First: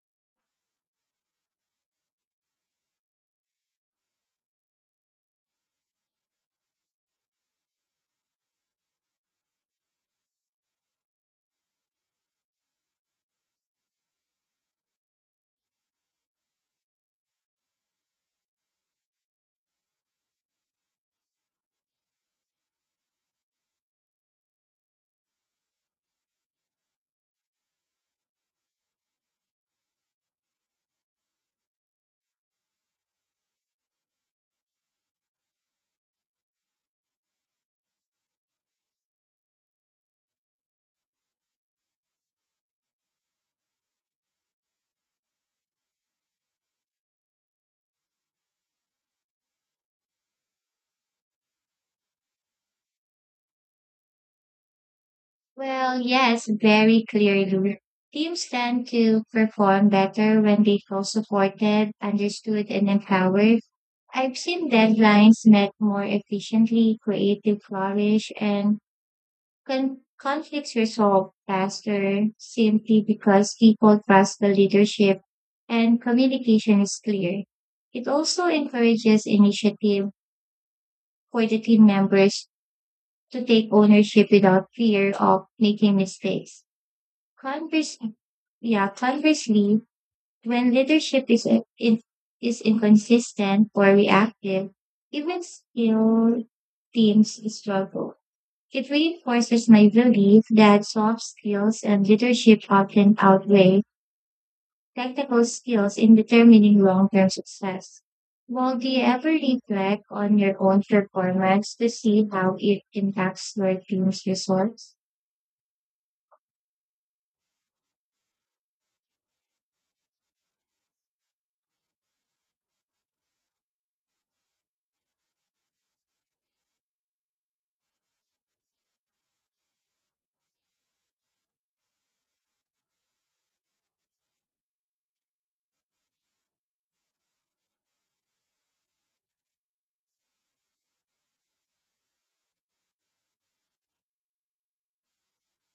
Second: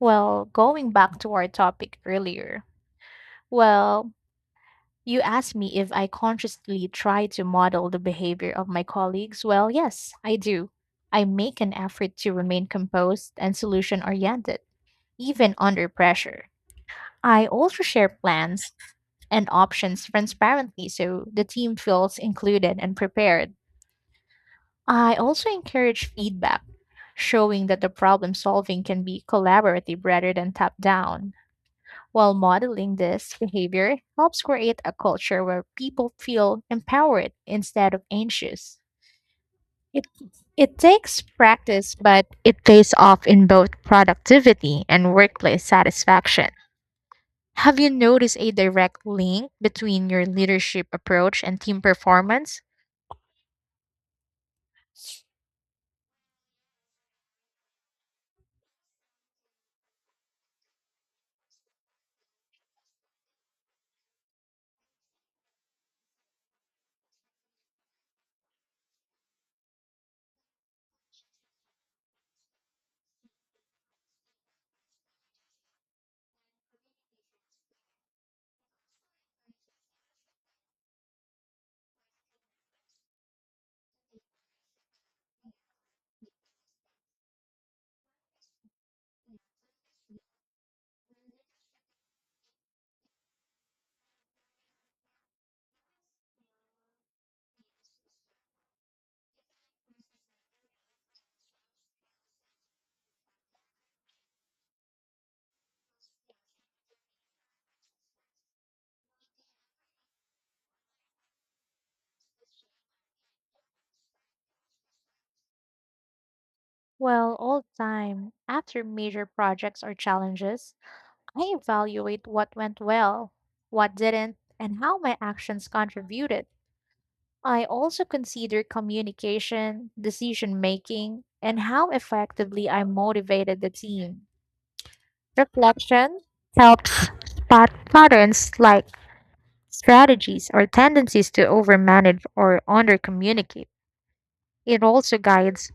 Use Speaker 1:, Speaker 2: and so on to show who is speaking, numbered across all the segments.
Speaker 1: Well, going back to our topic earlier, well, you asked me if I consciously try to model the behavior of my colleagues. Well, yes, I do. I make an effort to remain composed and solution oriented, even under pressure. I also share plans and options transparently so the team feels included and prepared. I also encourage feedback, showing that the problem solving can be collaborative rather than top down. While modeling this behavior helps create a culture where people feel empowered instead of anxious. It, it takes practice, but it pays off in both productivity and workplace satisfaction. Have you noticed a direct link between your leadership approach and team performance?
Speaker 2: Well, yes, very clearly. Teams tend to perform better when they feel supported, understood, and empowered. I've seen deadlines met more efficiently, creative flourish, and conflicts resolved faster simply because people trust the leadership and communication is clear. It also encourages initiative for the team members to take ownership without fear of making mistakes. Converse, yeah, conversely, when leadership is inconsistent or reactive, even skilled teams struggle. It reinforces my belief that soft skills and leadership often outweigh technical skills in determining long-term success. Well, do you ever reflect on your own performance to see how it impacts your team's results?
Speaker 1: Well, all the time, after major projects or challenges, I evaluate what went well, what didn't, and how my actions contributed. I also consider communication, decision making, and how effectively I motivated the team. Reflection helps spot patterns like strategies or tendencies to overmanage or undercommunicate. It also guides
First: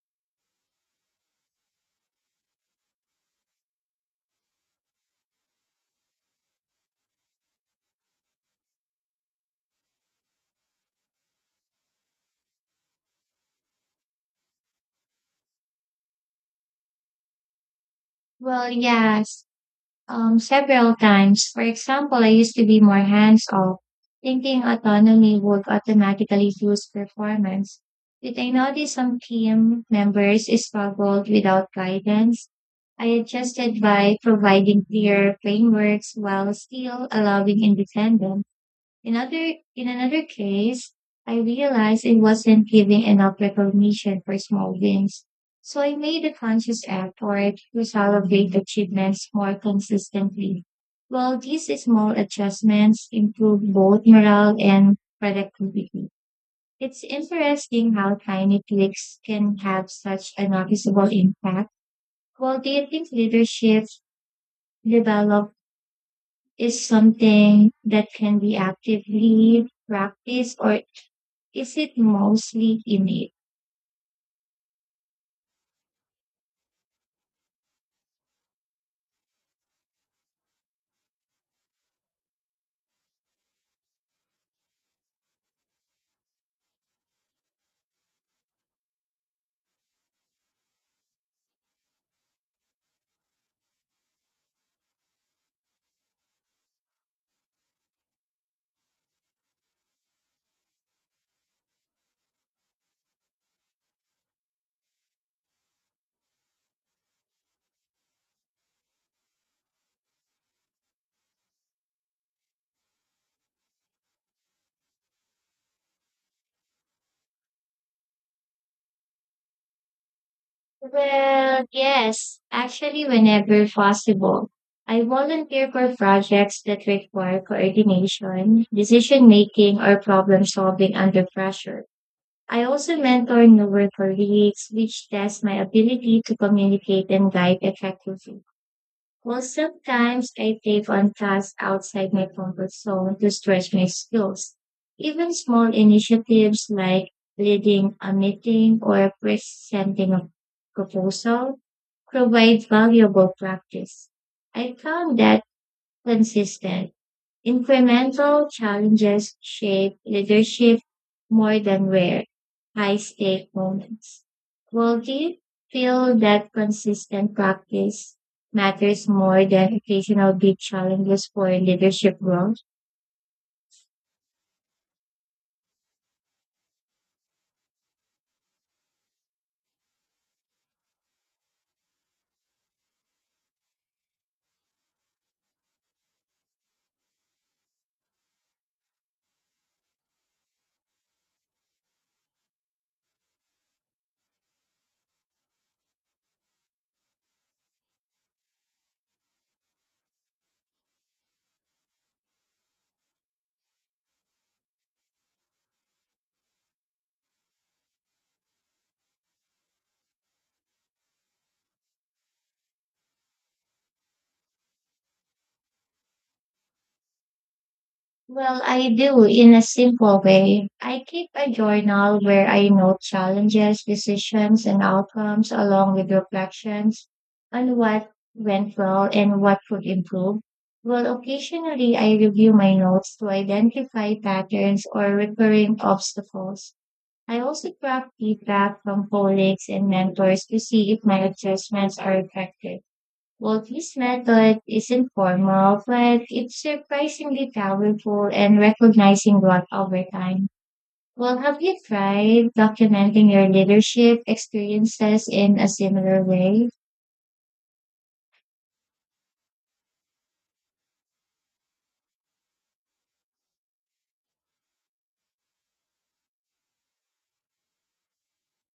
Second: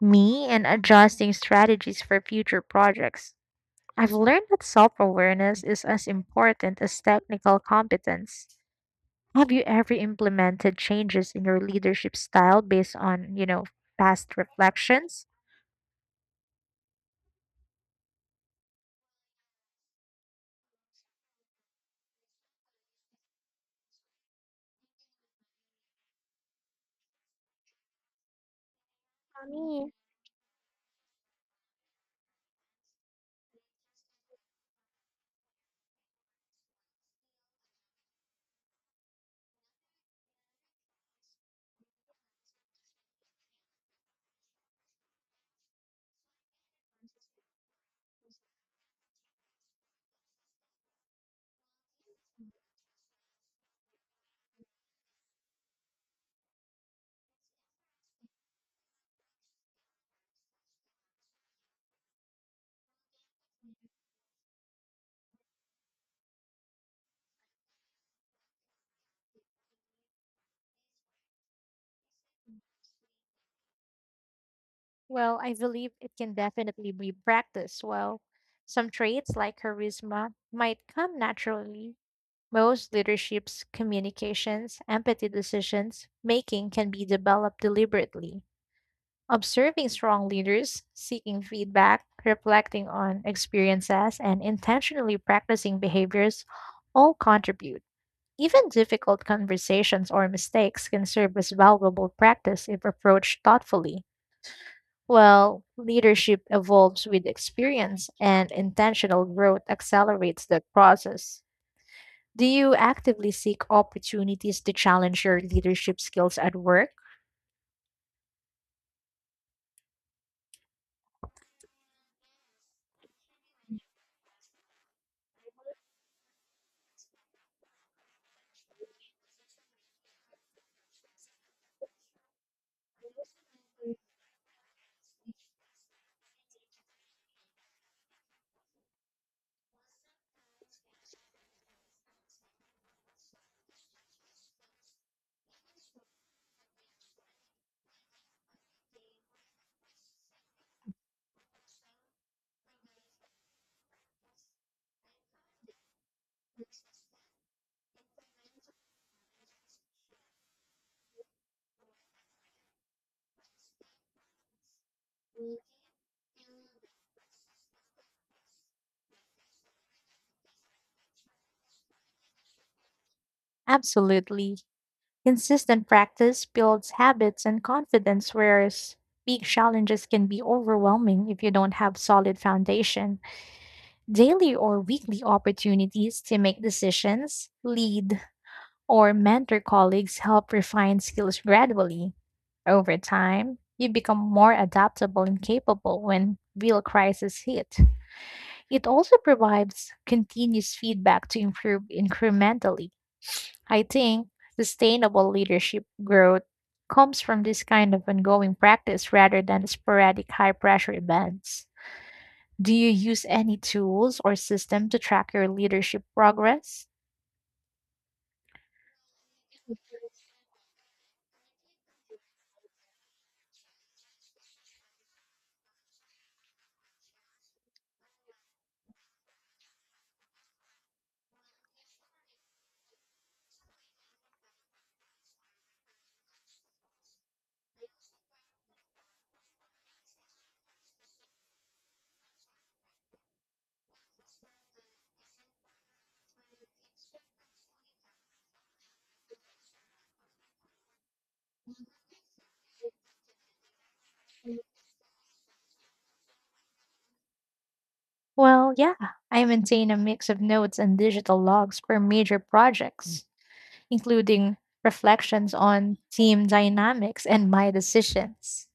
Speaker 1: me in adjusting strategies for future projects. I've learned that self awareness is as important as technical competence. Have you ever implemented changes in your leadership style based on, you know, past reflections?
Speaker 2: Well, yes. Several times. For example, I used to be more hands-off, thinking autonomy would automatically boost performance. Did I notice some
Speaker 1: For
Speaker 2: team
Speaker 1: me,
Speaker 2: members struggled without guidance? I adjusted by providing clear frameworks while still allowing independence. In another case, I realized I wasn't giving enough recognition for small wins. So I made a conscious effort to celebrate achievements more consistently. Well, these small adjustments improve both morale and productivity. It's interesting how tiny tweaks can have such a noticeable impact. Well, do you think leadership develop is something that can be actively practiced or is it mostly innate?
Speaker 1: well, I believe it can definitely be practiced. Well, some traits like charisma might come naturally. Most leaderships, communications, empathy decisions making can be developed deliberately. Observing strong leaders, seeking feedback, reflecting on experiences, and intentionally practicing behaviors all contribute. Even difficult conversations or mistakes can serve as valuable practice if approached thoughtfully. Well, leadership evolves with experience, and intentional growth accelerates that process. Do you actively seek opportunities to challenge your leadership skills at work?
Speaker 2: Well, yes, actually, whenever possible. I volunteer for projects that require coordination, decision making, or problem solving under pressure. I also mentor newer colleagues, which tests my ability to communicate and guide effectively. Well, sometimes I take on tasks outside my comfort zone to stretch my skills. Even small initiatives like leading a meeting or presenting a proposal provide valuable practice. I found that consistent incremental challenges shape leadership more than rare, high stake moments. Will you feel that consistent practice matters more than occasional big challenges for leadership growth?
Speaker 1: Absolutely. Consistent practice builds habits and confidence, whereas big challenges can be overwhelming if you don't have solid foundation. Daily or weekly opportunities to make decisions, lead, or mentor colleagues help refine skills gradually. Over time, you become more adaptable and capable when real crises hit. It also provides continuous feedback to improve incrementally. I think sustainable leadership growth comes from this kind of ongoing practice rather than sporadic high pressure events. Do you use any tools or system to track your leadership progress?
Speaker 2: Well, I do in a simple way. I keep a journal where I note challenges, decisions, and outcomes, along with reflections on what went well and what could improve. Well, occasionally I review my notes to identify patterns or recurring obstacles. I also track feedback from colleagues and mentors to see if my adjustments are effective. Well, this method is informal, but it's surprisingly powerful in recognizing growth over time. Well, have you tried documenting your leadership experiences in a similar way?
Speaker 1: Well, yeah, I maintain a mix of notes and digital logs for major projects, including reflections on team dynamics and my decisions.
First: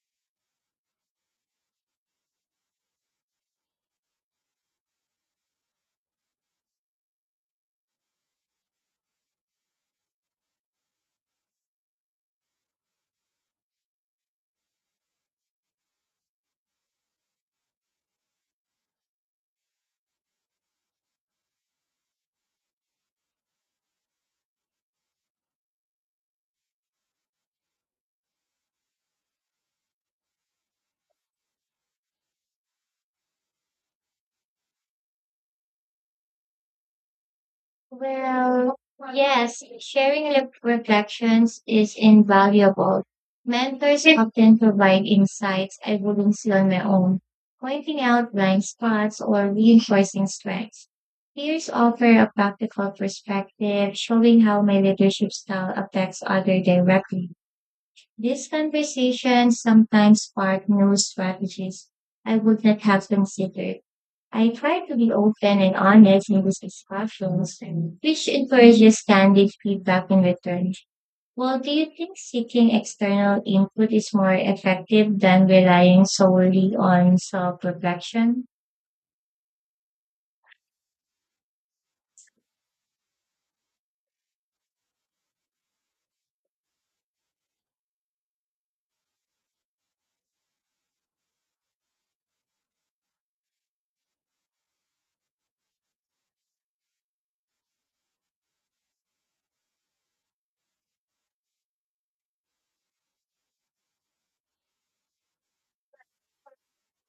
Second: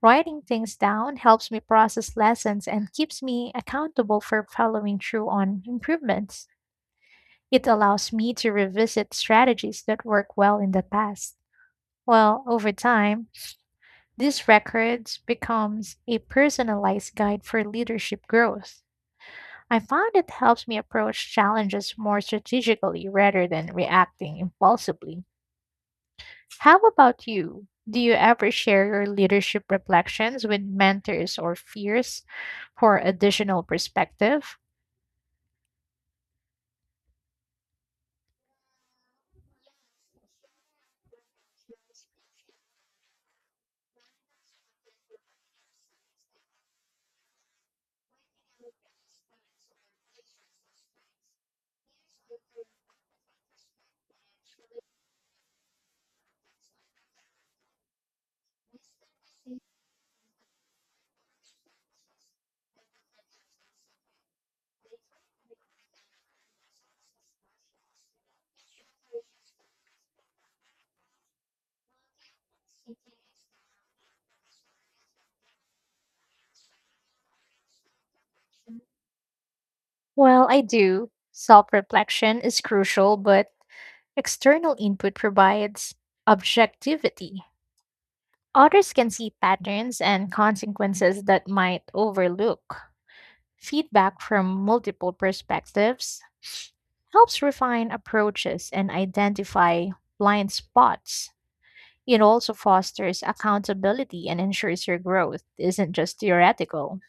Speaker 1: Writing things down helps me process lessons and keeps me accountable for following through on improvements. It allows me to revisit strategies that work well in the past. Well, over time, these records becomes a personalized guide for leadership growth. I found it helps me approach challenges more strategically rather than reacting impulsively. How about you? Do you ever share your leadership reflections with mentors or peers for additional perspective?
Speaker 2: Well, yes, sharing reflections is invaluable. Mentors often provide insights I wouldn't see on my own, pointing out blind spots or reinforcing strengths. Peers offer a practical perspective, showing how my leadership style affects others directly. These conversations sometimes spark new strategies I would not have considered. I try to be open and honest in these discussions, which encourages candid feedback in return. Well, do you think seeking external input is more effective than relying solely on self reflection?
Speaker 1: Well, I do. Self reflection is crucial, but external input provides objectivity. Others can see patterns and consequences that might overlook. Feedback from multiple perspectives helps refine approaches and identify blind spots. It also fosters accountability and ensures your growth isn't just theoretical.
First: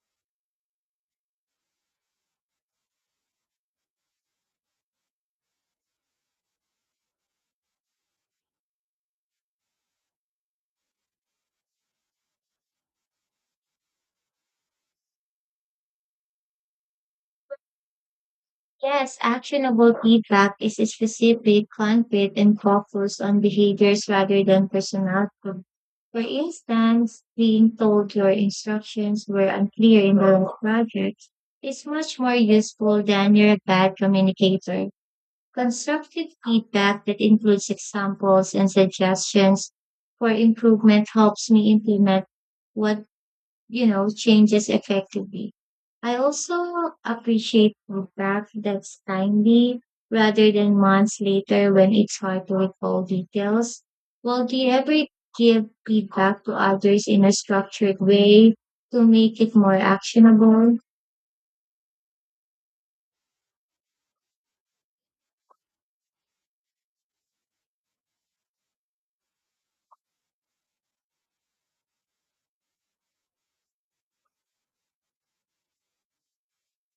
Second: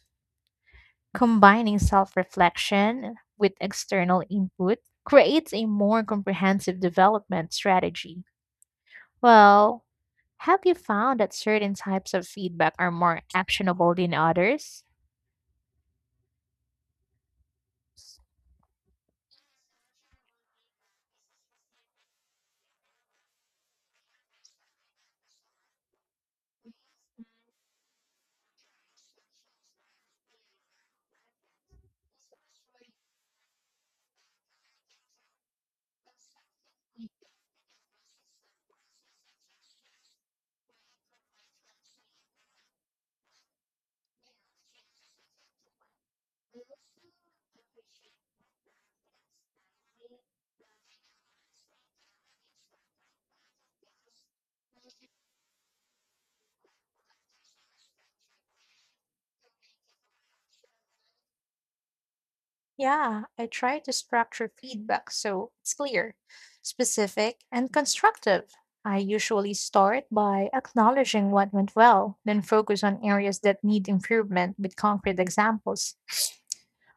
Speaker 1: Combining self reflection with external input creates a more comprehensive development strategy. Well, have you found that certain types of feedback are more actionable than others?
Speaker 2: Yes, actionable feedback is specific, concrete, and focused on behaviors rather than personality. For instance, being told your instructions were unclear in the last project is much more useful than you're a bad communicator. Constructive feedback that includes examples and suggestions for improvement helps me implement what changes effectively. I also appreciate feedback that's timely rather than months later when it's hard to recall details. Well, do you ever give feedback to others in a structured way to make it more actionable?
Speaker 1: Yeah, I try to structure feedback so it's clear, specific, and constructive. I usually start by acknowledging what went well, then focus on areas that need improvement with concrete examples.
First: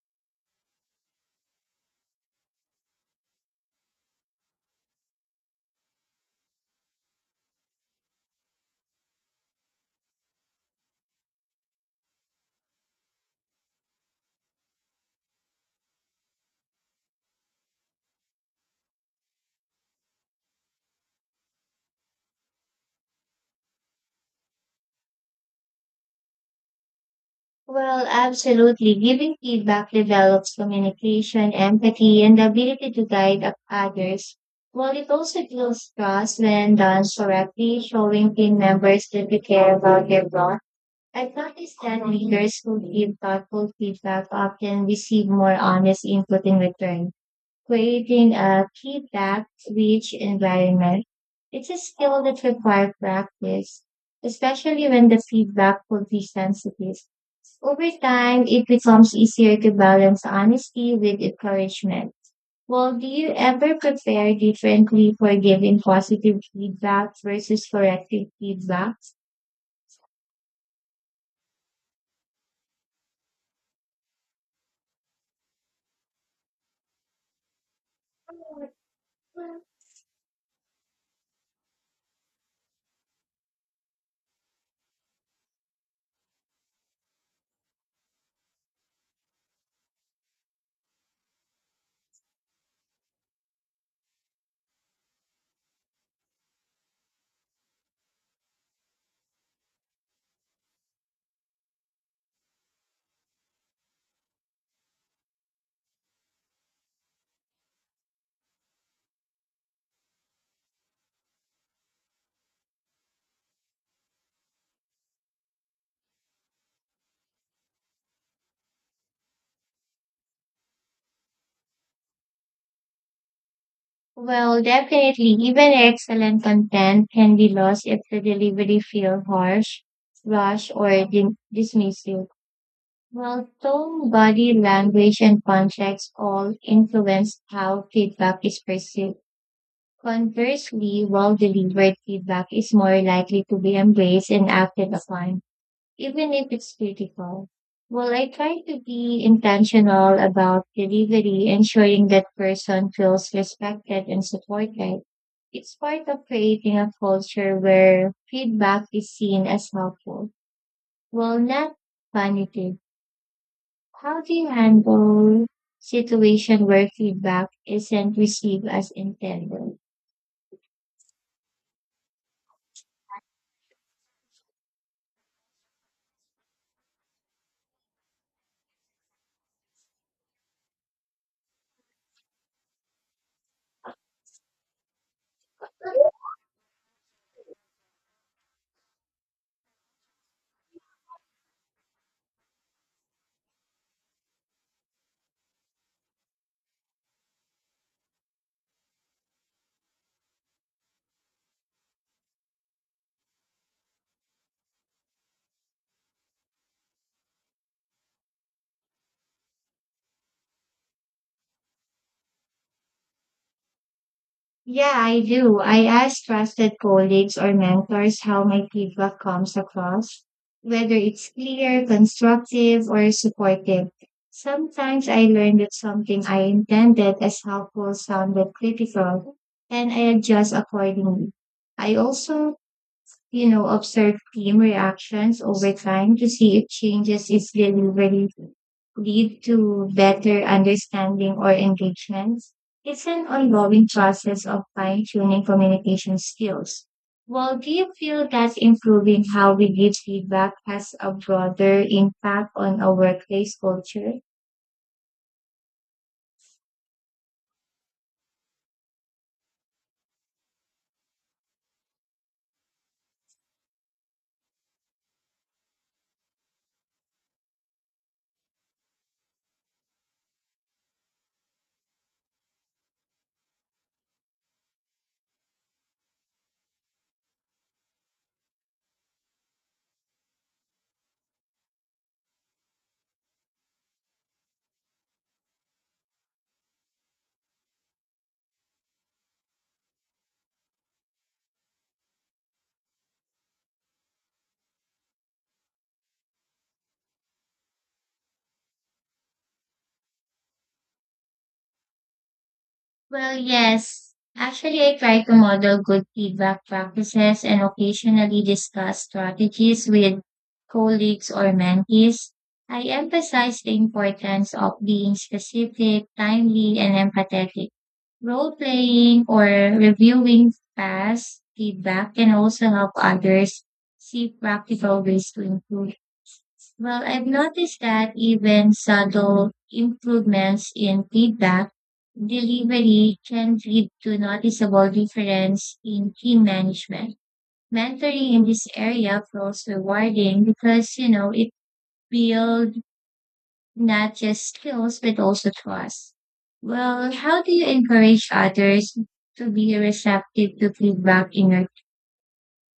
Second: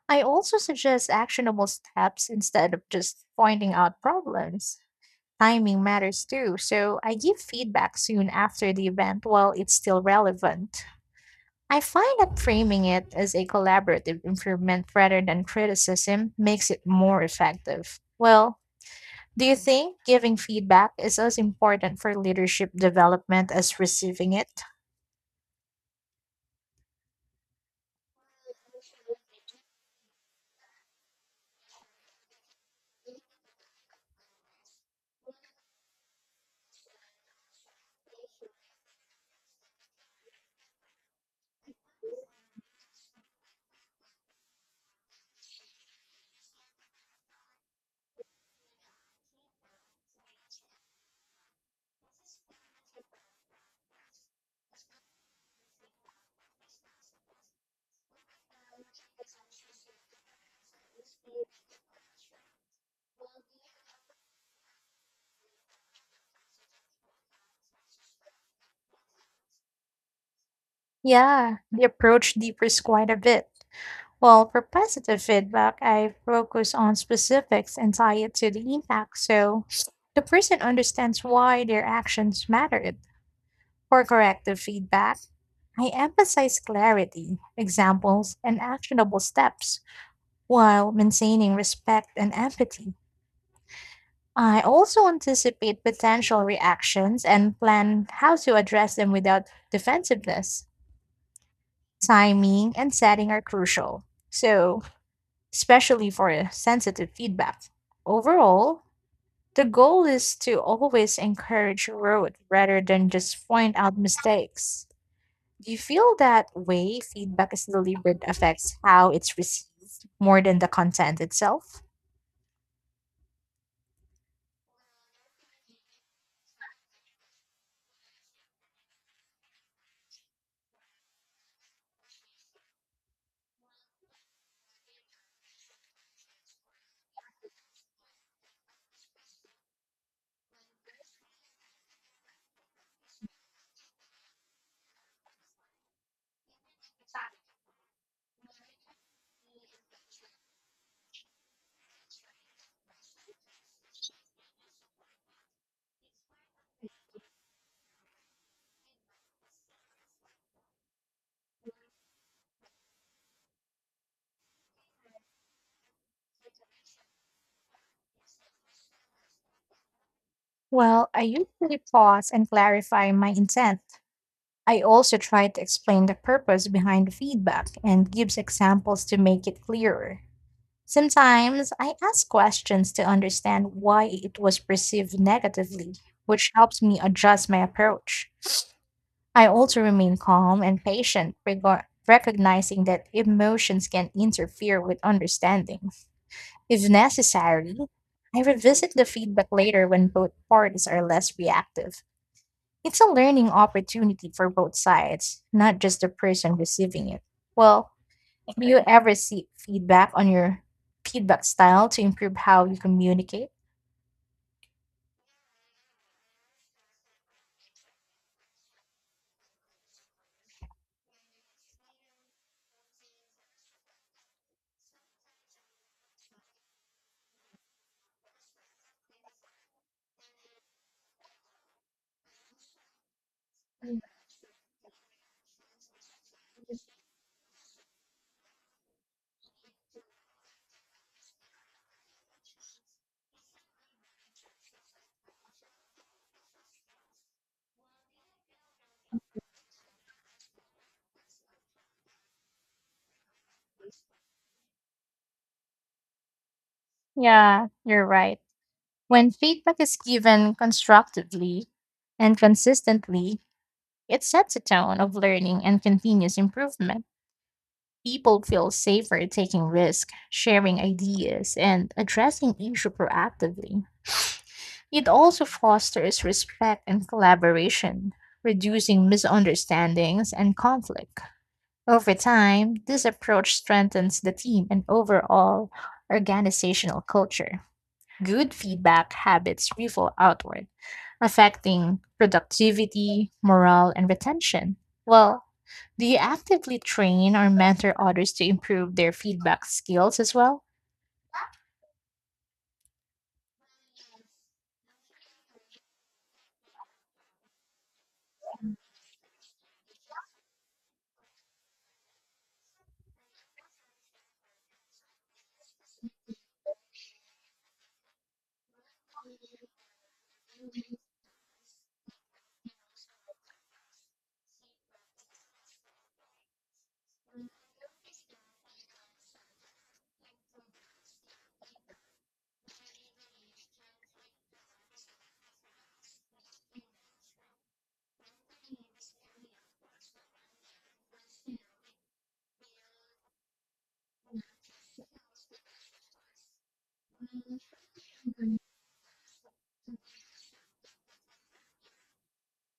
Speaker 1: I also suggest actionable steps instead of just pointing out problems. Timing matters too, so I give feedback soon after the event while it's still relevant. I find that framing it as a collaborative improvement rather than criticism makes it more effective. Well, do you think giving feedback is as important for leadership development as receiving it?
Speaker 2: Well, absolutely. Giving feedback develops communication, empathy, and the ability to guide up others. While it also builds trust when done correctly, showing team members that we care about their growth. I've noticed that leaders who give thoughtful feedback often receive more honest input in return, creating a feedback-rich environment. It's a skill that requires practice, especially when the feedback could be sensitive. Over time, it becomes easier to balance honesty with encouragement. Well, do you ever prepare differently for giving positive feedback versus corrective feedback?
Speaker 1: Yeah, the approach differs quite a bit. Well, for positive feedback, I focus on specifics and tie it to the impact so the person understands why their actions mattered. For corrective feedback, I emphasize clarity, examples, and actionable steps while maintaining respect and empathy. I also anticipate potential reactions and plan how to address them without defensiveness. Timing and setting are crucial, so, especially for sensitive feedback. Overall, the goal is to always encourage growth rather than just point out mistakes. Do you feel that way feedback is delivered affects how it's received more than the content itself?
Speaker 2: Well, definitely, even excellent content can be lost if the delivery feels harsh, rush, or dismissive. Well, tone, body language, and context all influence how feedback is perceived. Conversely, well delivered feedback is more likely to be embraced and acted upon, even if it's critical. Well, I try to be intentional about delivery, ensuring that person feels respected and supported. It's part of creating a culture where feedback is seen as helpful. Well, not punitive. How do you handle situation where feedback isn't received as intended?
Speaker 1: Well, I usually pause and clarify my intent. I also try to explain the purpose behind the feedback and gives examples to make it clearer. Sometimes I ask questions to understand why it was perceived negatively, which helps me adjust my approach. I also remain calm and patient, recognizing that emotions can interfere with understanding. If necessary, I revisit the feedback later when both parties are less reactive. It's a learning opportunity for both sides, not just the person receiving it. Well, do you ever seek feedback on your feedback style to improve how you communicate?
Speaker 2: Yeah, I do. I ask trusted colleagues or mentors how my feedback comes across, whether it's clear, constructive, or supportive. Sometimes I learn that something I intended as helpful sounded critical, and I adjust accordingly. I also observe team reactions over time to see if changes is really lead to better understanding or engagement. It's an ongoing process of fine tuning communication skills. Well, do you feel that improving how we give feedback has a broader impact on our workplace culture?
Speaker 1: Yeah, you're right. When feedback is given constructively and consistently, it sets a tone of learning and continuous improvement. People feel safer taking risks, sharing ideas, and addressing issues proactively. It also fosters respect and collaboration, reducing misunderstandings and conflict. Over time, this approach strengthens the team and overall organizational culture. Good feedback habits ripple outward affecting productivity, morale, and retention. Well, do you actively train or mentor others to improve their feedback skills as well?
Speaker 2: Well, yes. Actually, I try to model good feedback practices and occasionally discuss strategies with colleagues or mentees. I emphasize the importance of being specific, timely, and empathetic. Role playing or reviewing past feedback can also help others see practical ways to improve. Well, I've noticed that even subtle improvements in feedback delivery can lead to noticeable difference in team management. Mentoring in this area feels rewarding because, it builds not just skills, but also trust. Well, how do you encourage others to be receptive to feedback in your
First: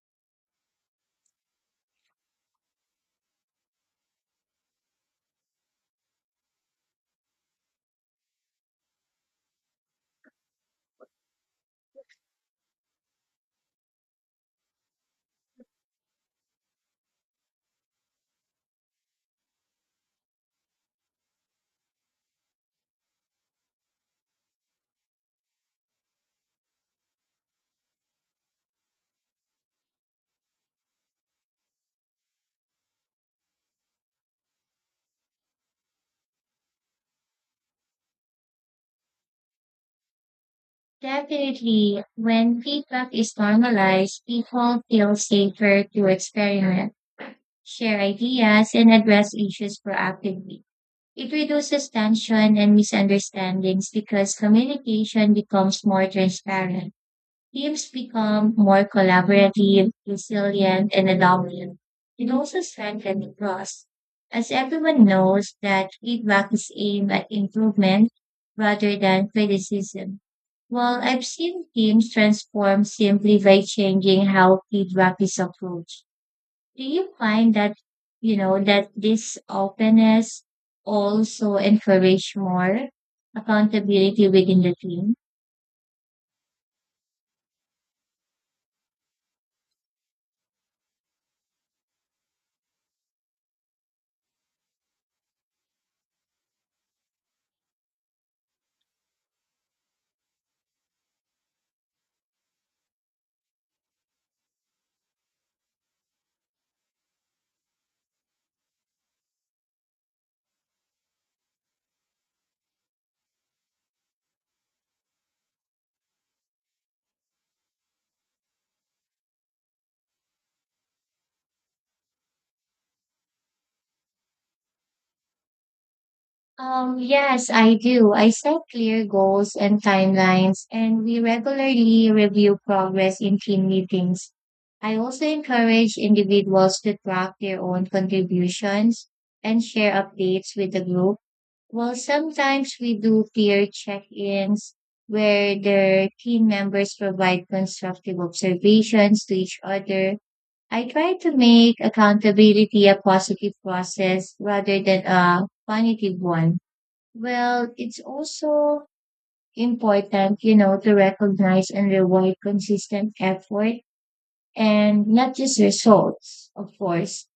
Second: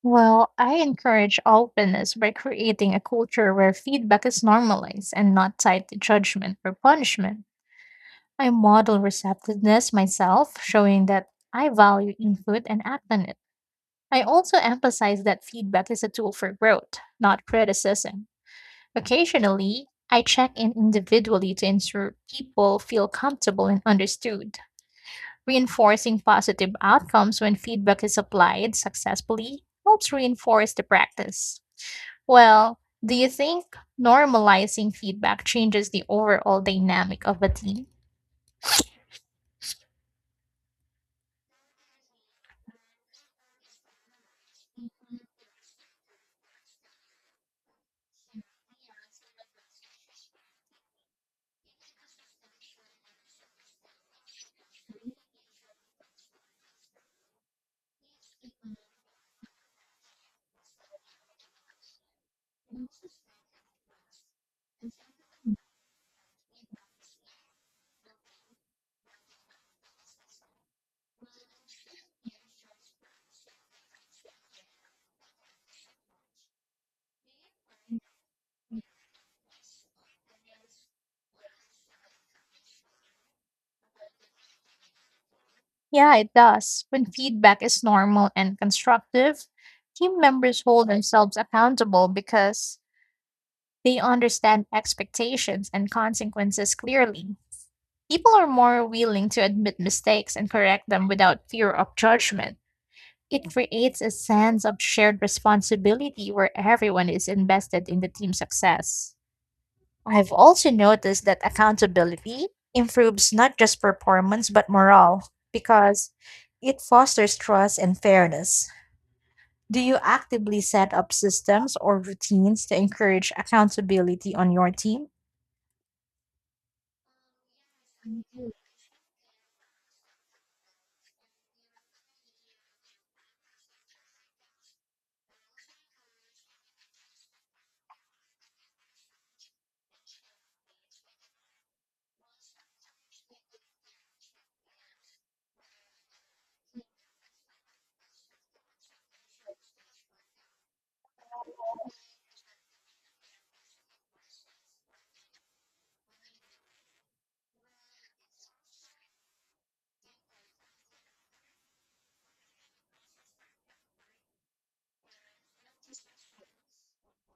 Speaker 1: Well, I encourage openness by creating a culture where feedback is normalized and not tied to judgment or punishment. I model receptiveness myself, showing that I value input and act on it. I also emphasize that feedback is a tool for growth, not criticism. Occasionally, I check in individually to ensure people feel comfortable and understood. Reinforcing positive outcomes when feedback is applied successfully helps reinforce the practice. Well, do you think normalizing feedback changes the overall dynamic of a team?
Speaker 2: definitely, when feedback is normalized, people feel safer to experiment, share ideas, and address issues proactively. It reduces tension and misunderstandings because communication becomes more transparent. Teams become more collaborative, resilient, and adaptive. It also strengthens the trust, as everyone knows that feedback is aimed at improvement rather than criticism. Well, I've seen teams transform simply by changing how feedback is approached. Do you find that, that this openness also encourage more accountability within the team?
Speaker 1: Yeah, it does. When feedback is normal and constructive, team members hold themselves accountable because they understand expectations and consequences clearly. People are more willing to admit mistakes and correct them without fear of judgment. It creates a sense of shared responsibility where everyone is invested in the team's success. I've also noticed that accountability improves not just performance but morale because it fosters trust and fairness. Do you actively set up systems or routines to encourage accountability on your team?
Speaker 2: Yes, I do. I set clear goals and timelines, and we regularly review progress in team meetings. I also encourage individuals to track their own contributions and share updates with the group. Well, sometimes we do peer check-ins where the team members provide constructive observations to each other. I try to make accountability a positive process rather than a punitive one. Well, it's also important, to recognize and reward consistent effort and not just results, of course.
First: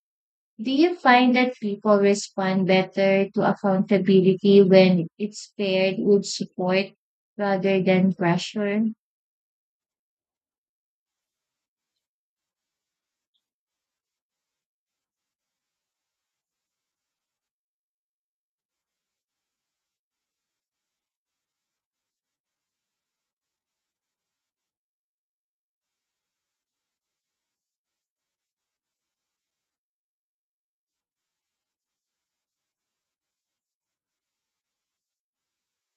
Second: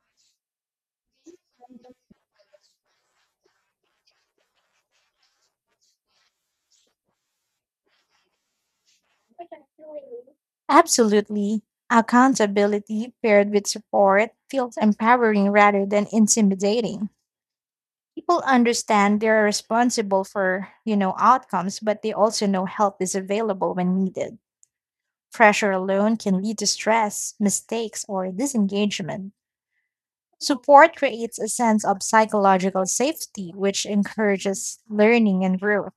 Speaker 2: Do you find that people respond better to accountability when it's paired with support rather than pressure?
Speaker 1: Absolutely. Accountability paired with support feels empowering rather than intimidating. People understand they're responsible for, you know, outcomes, but they also know help is available when needed. Pressure alone can lead to stress, mistakes, or disengagement. Support creates a sense of psychological safety, which encourages learning and growth.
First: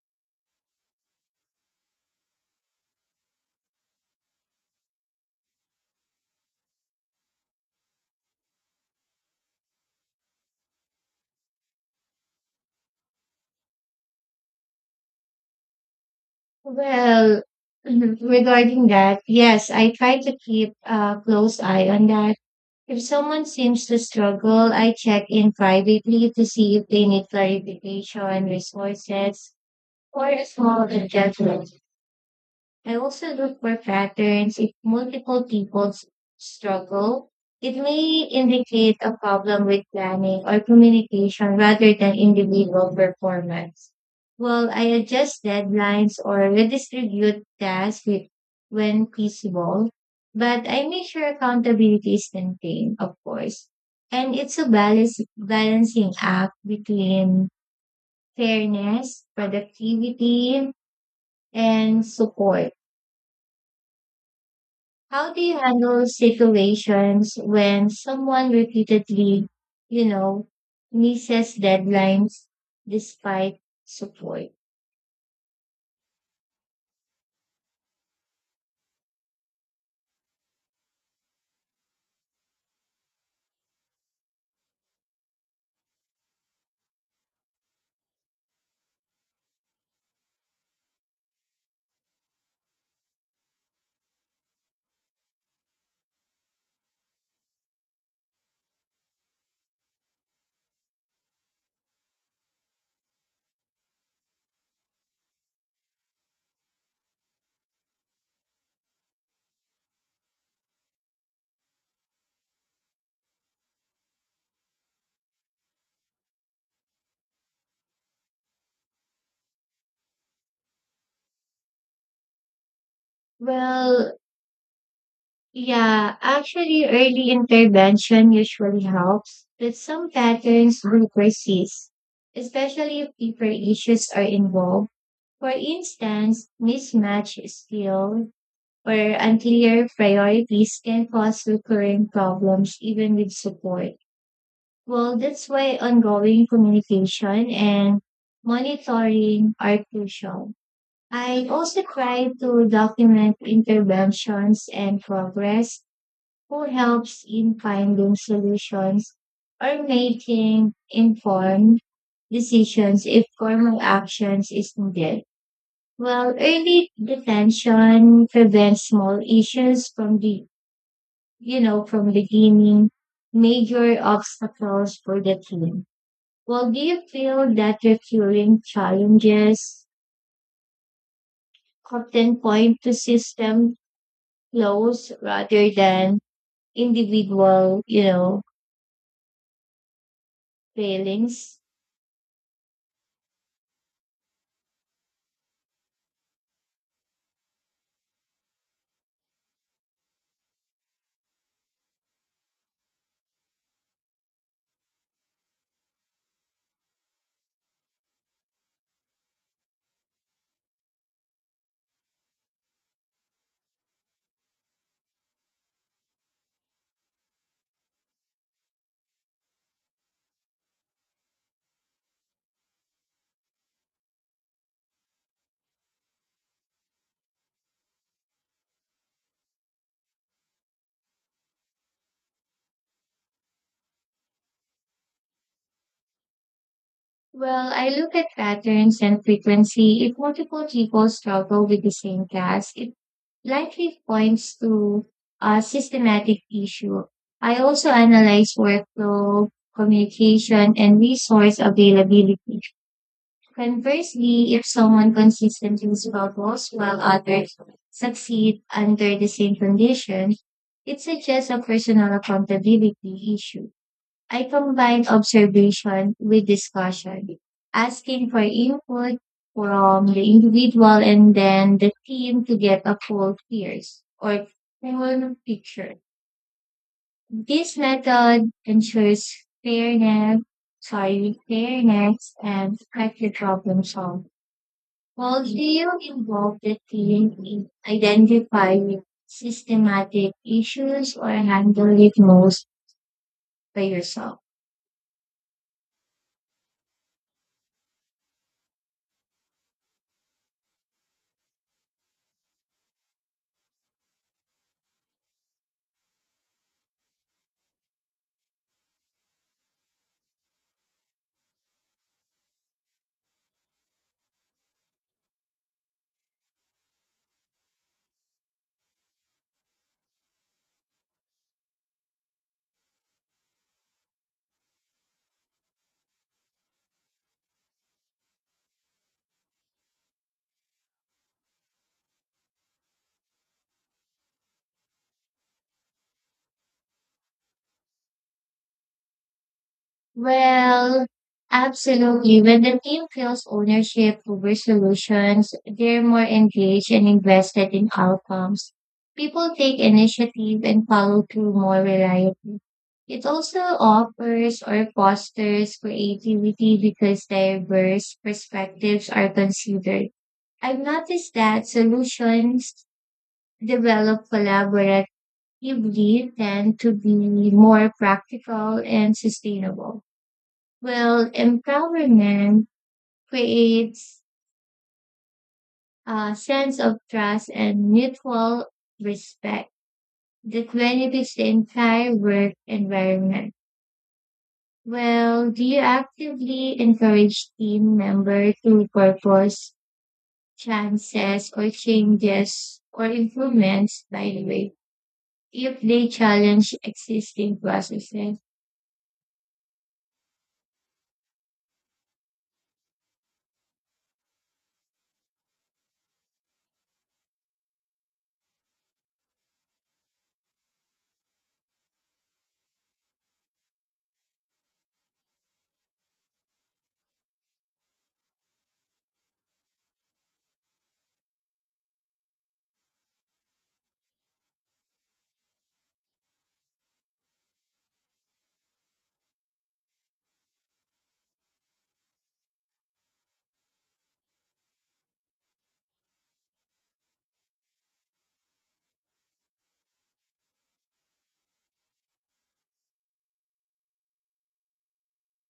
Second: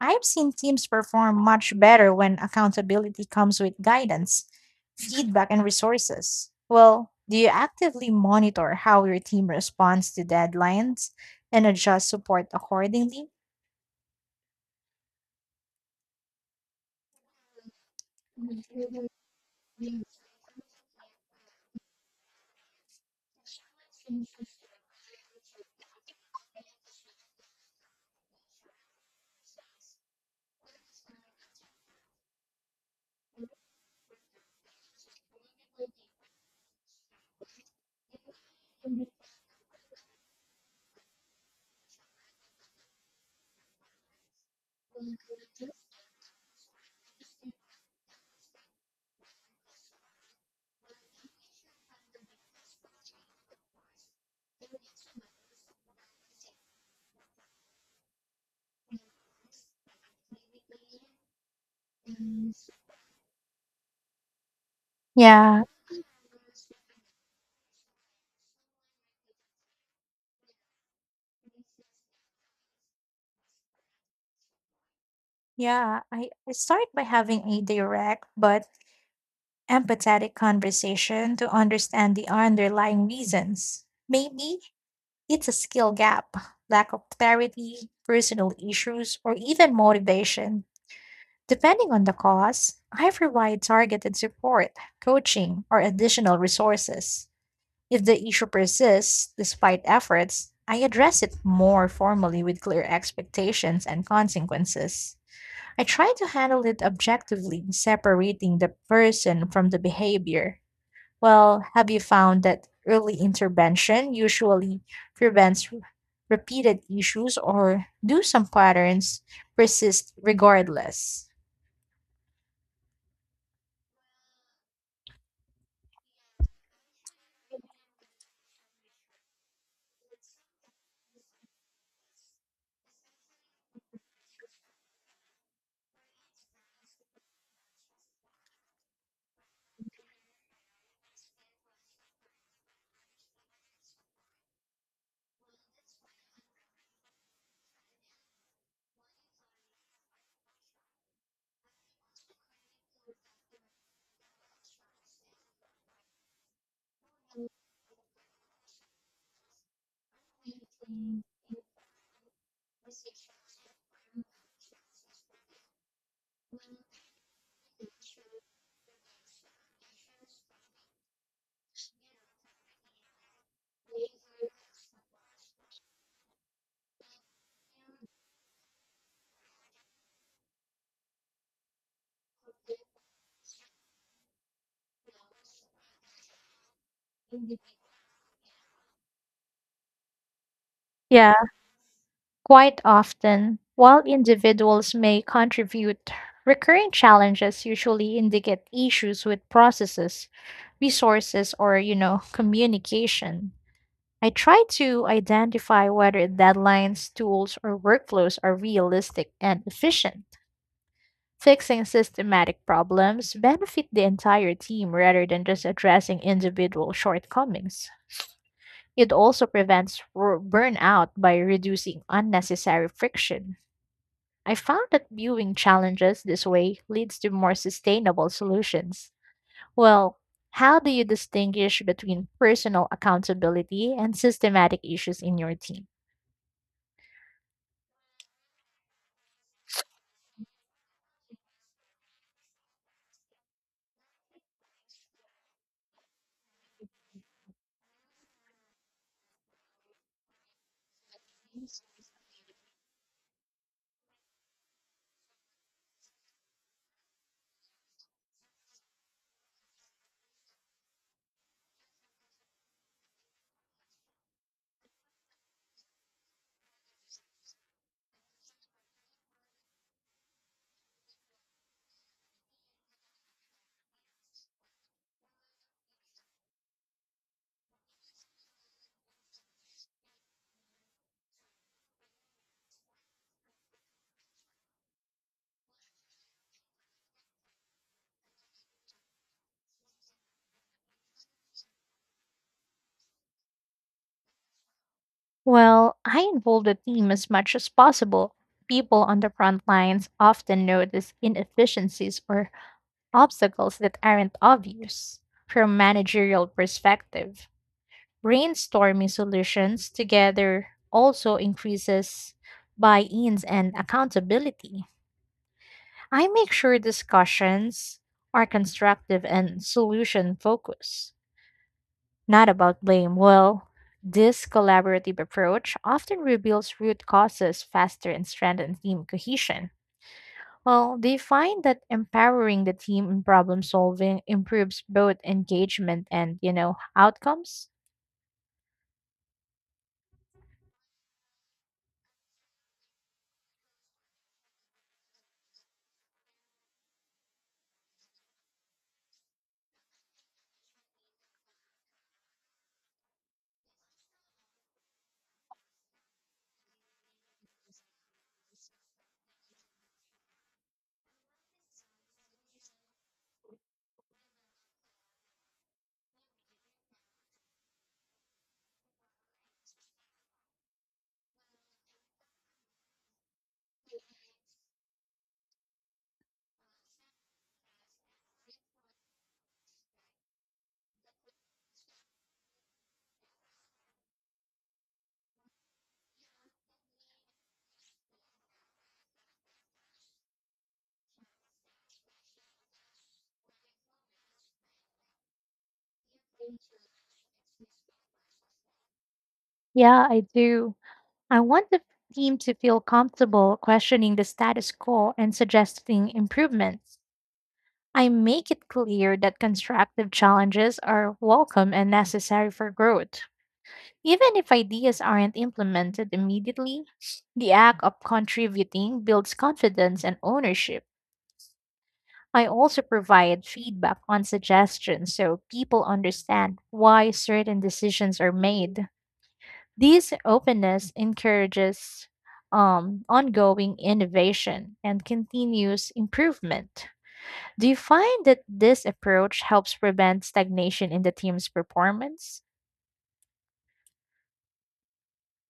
Speaker 1: I've seen teams perform much better when accountability comes with guidance, feedback, and resources. Well, do you actively monitor how your team responds to deadlines and adjust support accordingly?
Speaker 2: Well, regarding that, yes, I try to keep a close eye on that. If someone seems to struggle, I check in privately to see if they need clarification, resources, or a small adjustment. I also look for patterns. If multiple people struggle, it may indicate a problem with planning or communication rather than individual performance. Well, I adjust deadlines or redistribute tasks with, when feasible, but I make sure accountability is maintained, of course. And it's a balancing act between fairness, productivity, and support. How do you
Speaker 1: Yeah,
Speaker 2: handle situations when someone repeatedly, you know, misses deadlines despite support?
Speaker 1: yeah. I start by having a direct but empathetic conversation to understand the underlying reasons. Maybe it's a skill gap, lack of clarity, personal issues, or even motivation. Depending on the cause, I provide targeted support, coaching, or additional resources. If the issue persists despite efforts, I address it more formally with clear expectations and consequences. I try to handle it objectively, separating the person from the behavior. Well, have you found that early intervention usually prevents repeated issues, or do some patterns persist regardless?
Speaker 2: Well, yeah, actually, early intervention usually helps, but some patterns will persist, especially if deeper issues are involved. For instance, mismatch skill or unclear priorities can cause recurring problems even with support. Well, that's why ongoing communication and monitoring are crucial. I also try to document interventions and progress, who helps in finding solutions or making informed decisions if formal actions is needed. Well, early detention prevents small issues from the, from beginning major obstacles for the team. Well, do you feel that recurring challenges often point to system flaws rather than individual,
Speaker 1: Yeah,
Speaker 2: failings?
Speaker 1: quite often, while individuals may contribute, recurring challenges usually indicate issues with processes, resources, or, you know, communication. I try to identify whether deadlines, tools, or workflows are realistic and efficient. Fixing systematic problems benefit the entire team rather than just addressing individual shortcomings. It also prevents burnout by reducing unnecessary friction. I found that viewing challenges this way leads to more sustainable solutions. Well, how do you distinguish between personal accountability and systematic issues in your team?
Speaker 2: Well, I look at patterns and frequency. If multiple people struggle with the same task, it likely points to a systematic issue. I also analyze workflow, communication, and resource availability. Conversely, if someone consistently struggles while others succeed under the same conditions, it suggests a personal accountability issue. I combined observation with discussion, asking for input from the individual and then the team to get a full peers or full picture. This method ensures fairness, fairness and effective problem solving. How do you involve the team in identifying systematic issues or handle it most by yourself?
Speaker 1: Well, I involve the team as much as possible. People on the front lines often notice inefficiencies or obstacles that aren't obvious. From a managerial perspective, brainstorming solutions together also increases buy-ins and accountability. I make sure discussions are constructive and solution focused. Not about blame. Well, this collaborative approach often reveals root causes faster and strengthens team cohesion. Well, they find that empowering the team in problem solving improves both engagement and, you know, outcomes.
Speaker 2: Well, absolutely. When the team feels ownership over solutions, they're more engaged and invested in outcomes. People take initiative and follow through more reliably. It also offers or fosters creativity because diverse perspectives are considered. I've noticed that solutions developed collaboratively tend to be more practical and sustainable. Well, empowerment creates a sense of trust and mutual respect that benefits the entire work environment. Well, do you actively encourage team members to propose chances or changes or improvements, by the way, if they challenge existing processes?
Speaker 1: Yeah, I do. I want the team to feel comfortable questioning the status quo and suggesting improvements. I make it clear that constructive challenges are welcome and necessary for growth. Even if ideas aren't implemented immediately, the act of contributing builds confidence and ownership. I also provide feedback on suggestions so people understand why certain decisions are made. This openness encourages ongoing innovation and continuous improvement. Do you find that this approach helps prevent stagnation in the team's performance?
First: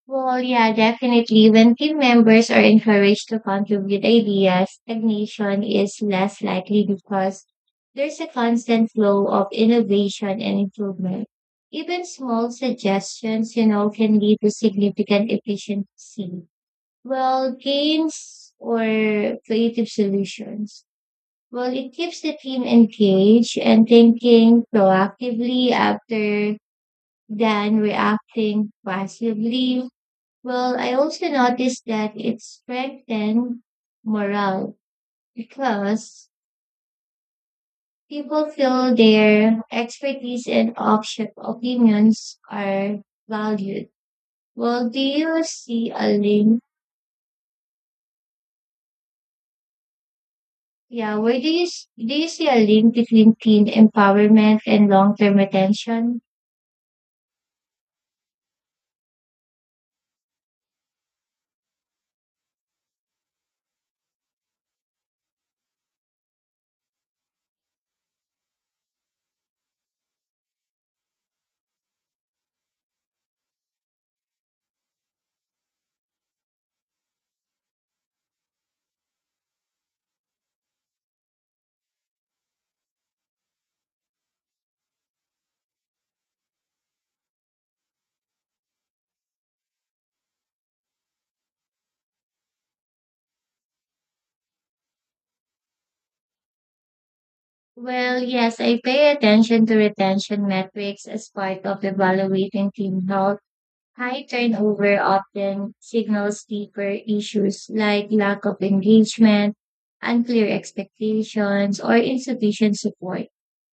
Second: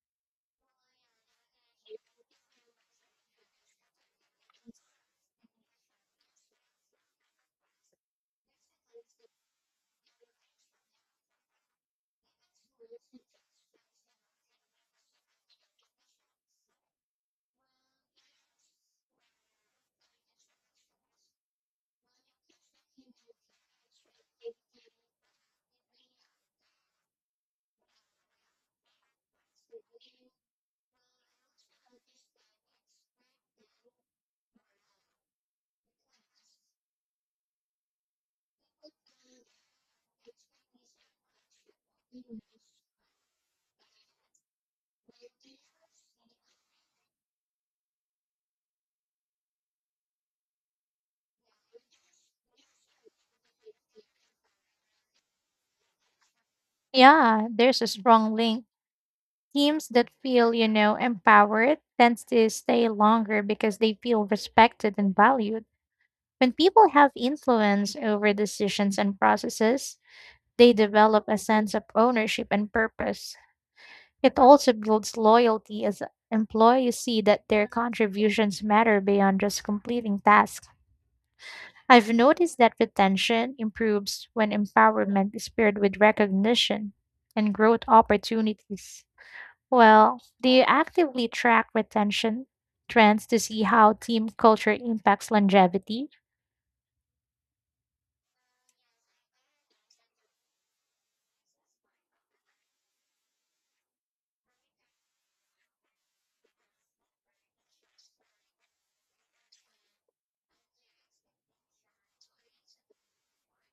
Speaker 2: Well, yeah, definitely. When team members are encouraged to contribute ideas, stagnation is less likely because there's a constant flow of innovation and improvement. Even small suggestions, can lead to significant efficiency. Well, gains or creative solutions. Well, it keeps the team engaged and thinking proactively after than reacting passively. Well, I also noticed that it strengthened morale because people feel their expertise and option, opinions are valued. Well, do you see a link? Yeah, where do you s- do you see a link between teen empowerment and long-term retention?
Speaker 1: Yeah, there's a strong link. Teams that feel, you know, empowered tends to stay longer because they feel respected and valued. When people have influence over decisions and processes, they develop a sense of ownership and purpose. It also builds loyalty as employees see that their contributions matter beyond just completing tasks. I've noticed that retention improves when empowerment is paired with recognition and growth opportunities. Well, do you actively track retention trends to see how team culture impacts longevity?
Speaker 2: Well, yes, I pay attention to retention metrics as part of evaluating teen health. High turnover often signals deeper issues like lack of engagement, unclear expectations, or insufficient support.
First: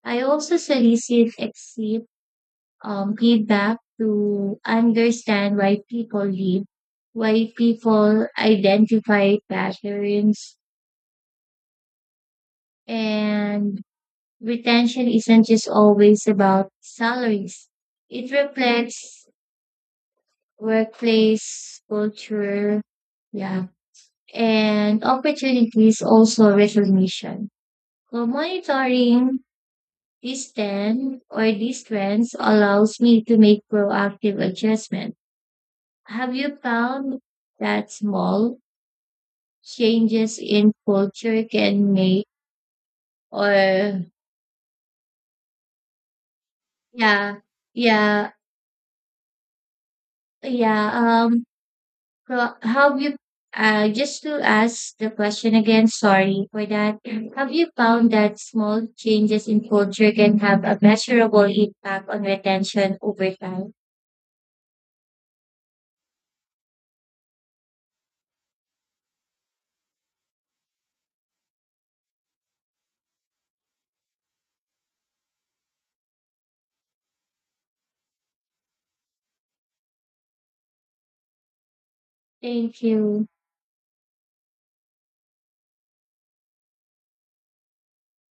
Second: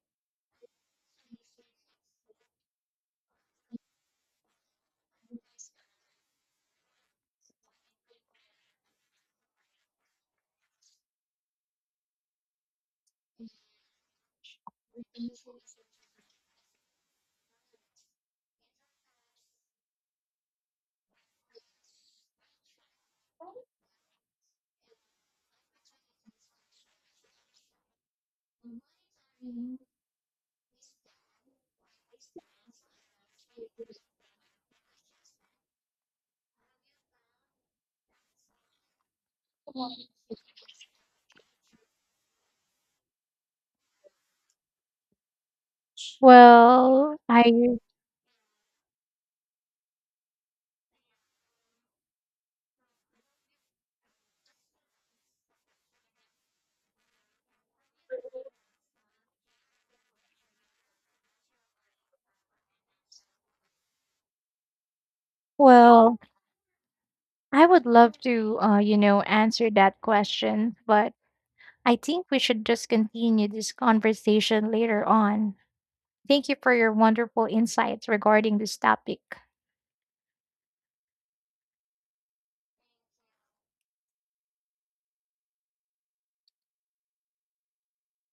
Speaker 2: I also solicit exit feedback to understand why people leave, why people identify patterns, and retention isn't just always about salaries. It reflects workplace culture, yeah, and opportunities also recognition. So monitoring this trend or these trends allows me to make proactive adjustment. Have you found that small changes in culture can make or
Speaker 1: Well,
Speaker 2: yeah
Speaker 1: I
Speaker 2: yeah yeah Well, have you, just to ask the question again, sorry for that. Have you found that small changes in culture can have a measurable impact on retention over time?
Speaker 1: well, I would love to you know, answer that question, but I think we should just continue this conversation later on. Thank you for your wonderful insights regarding this topic.
Speaker 2: Thank you.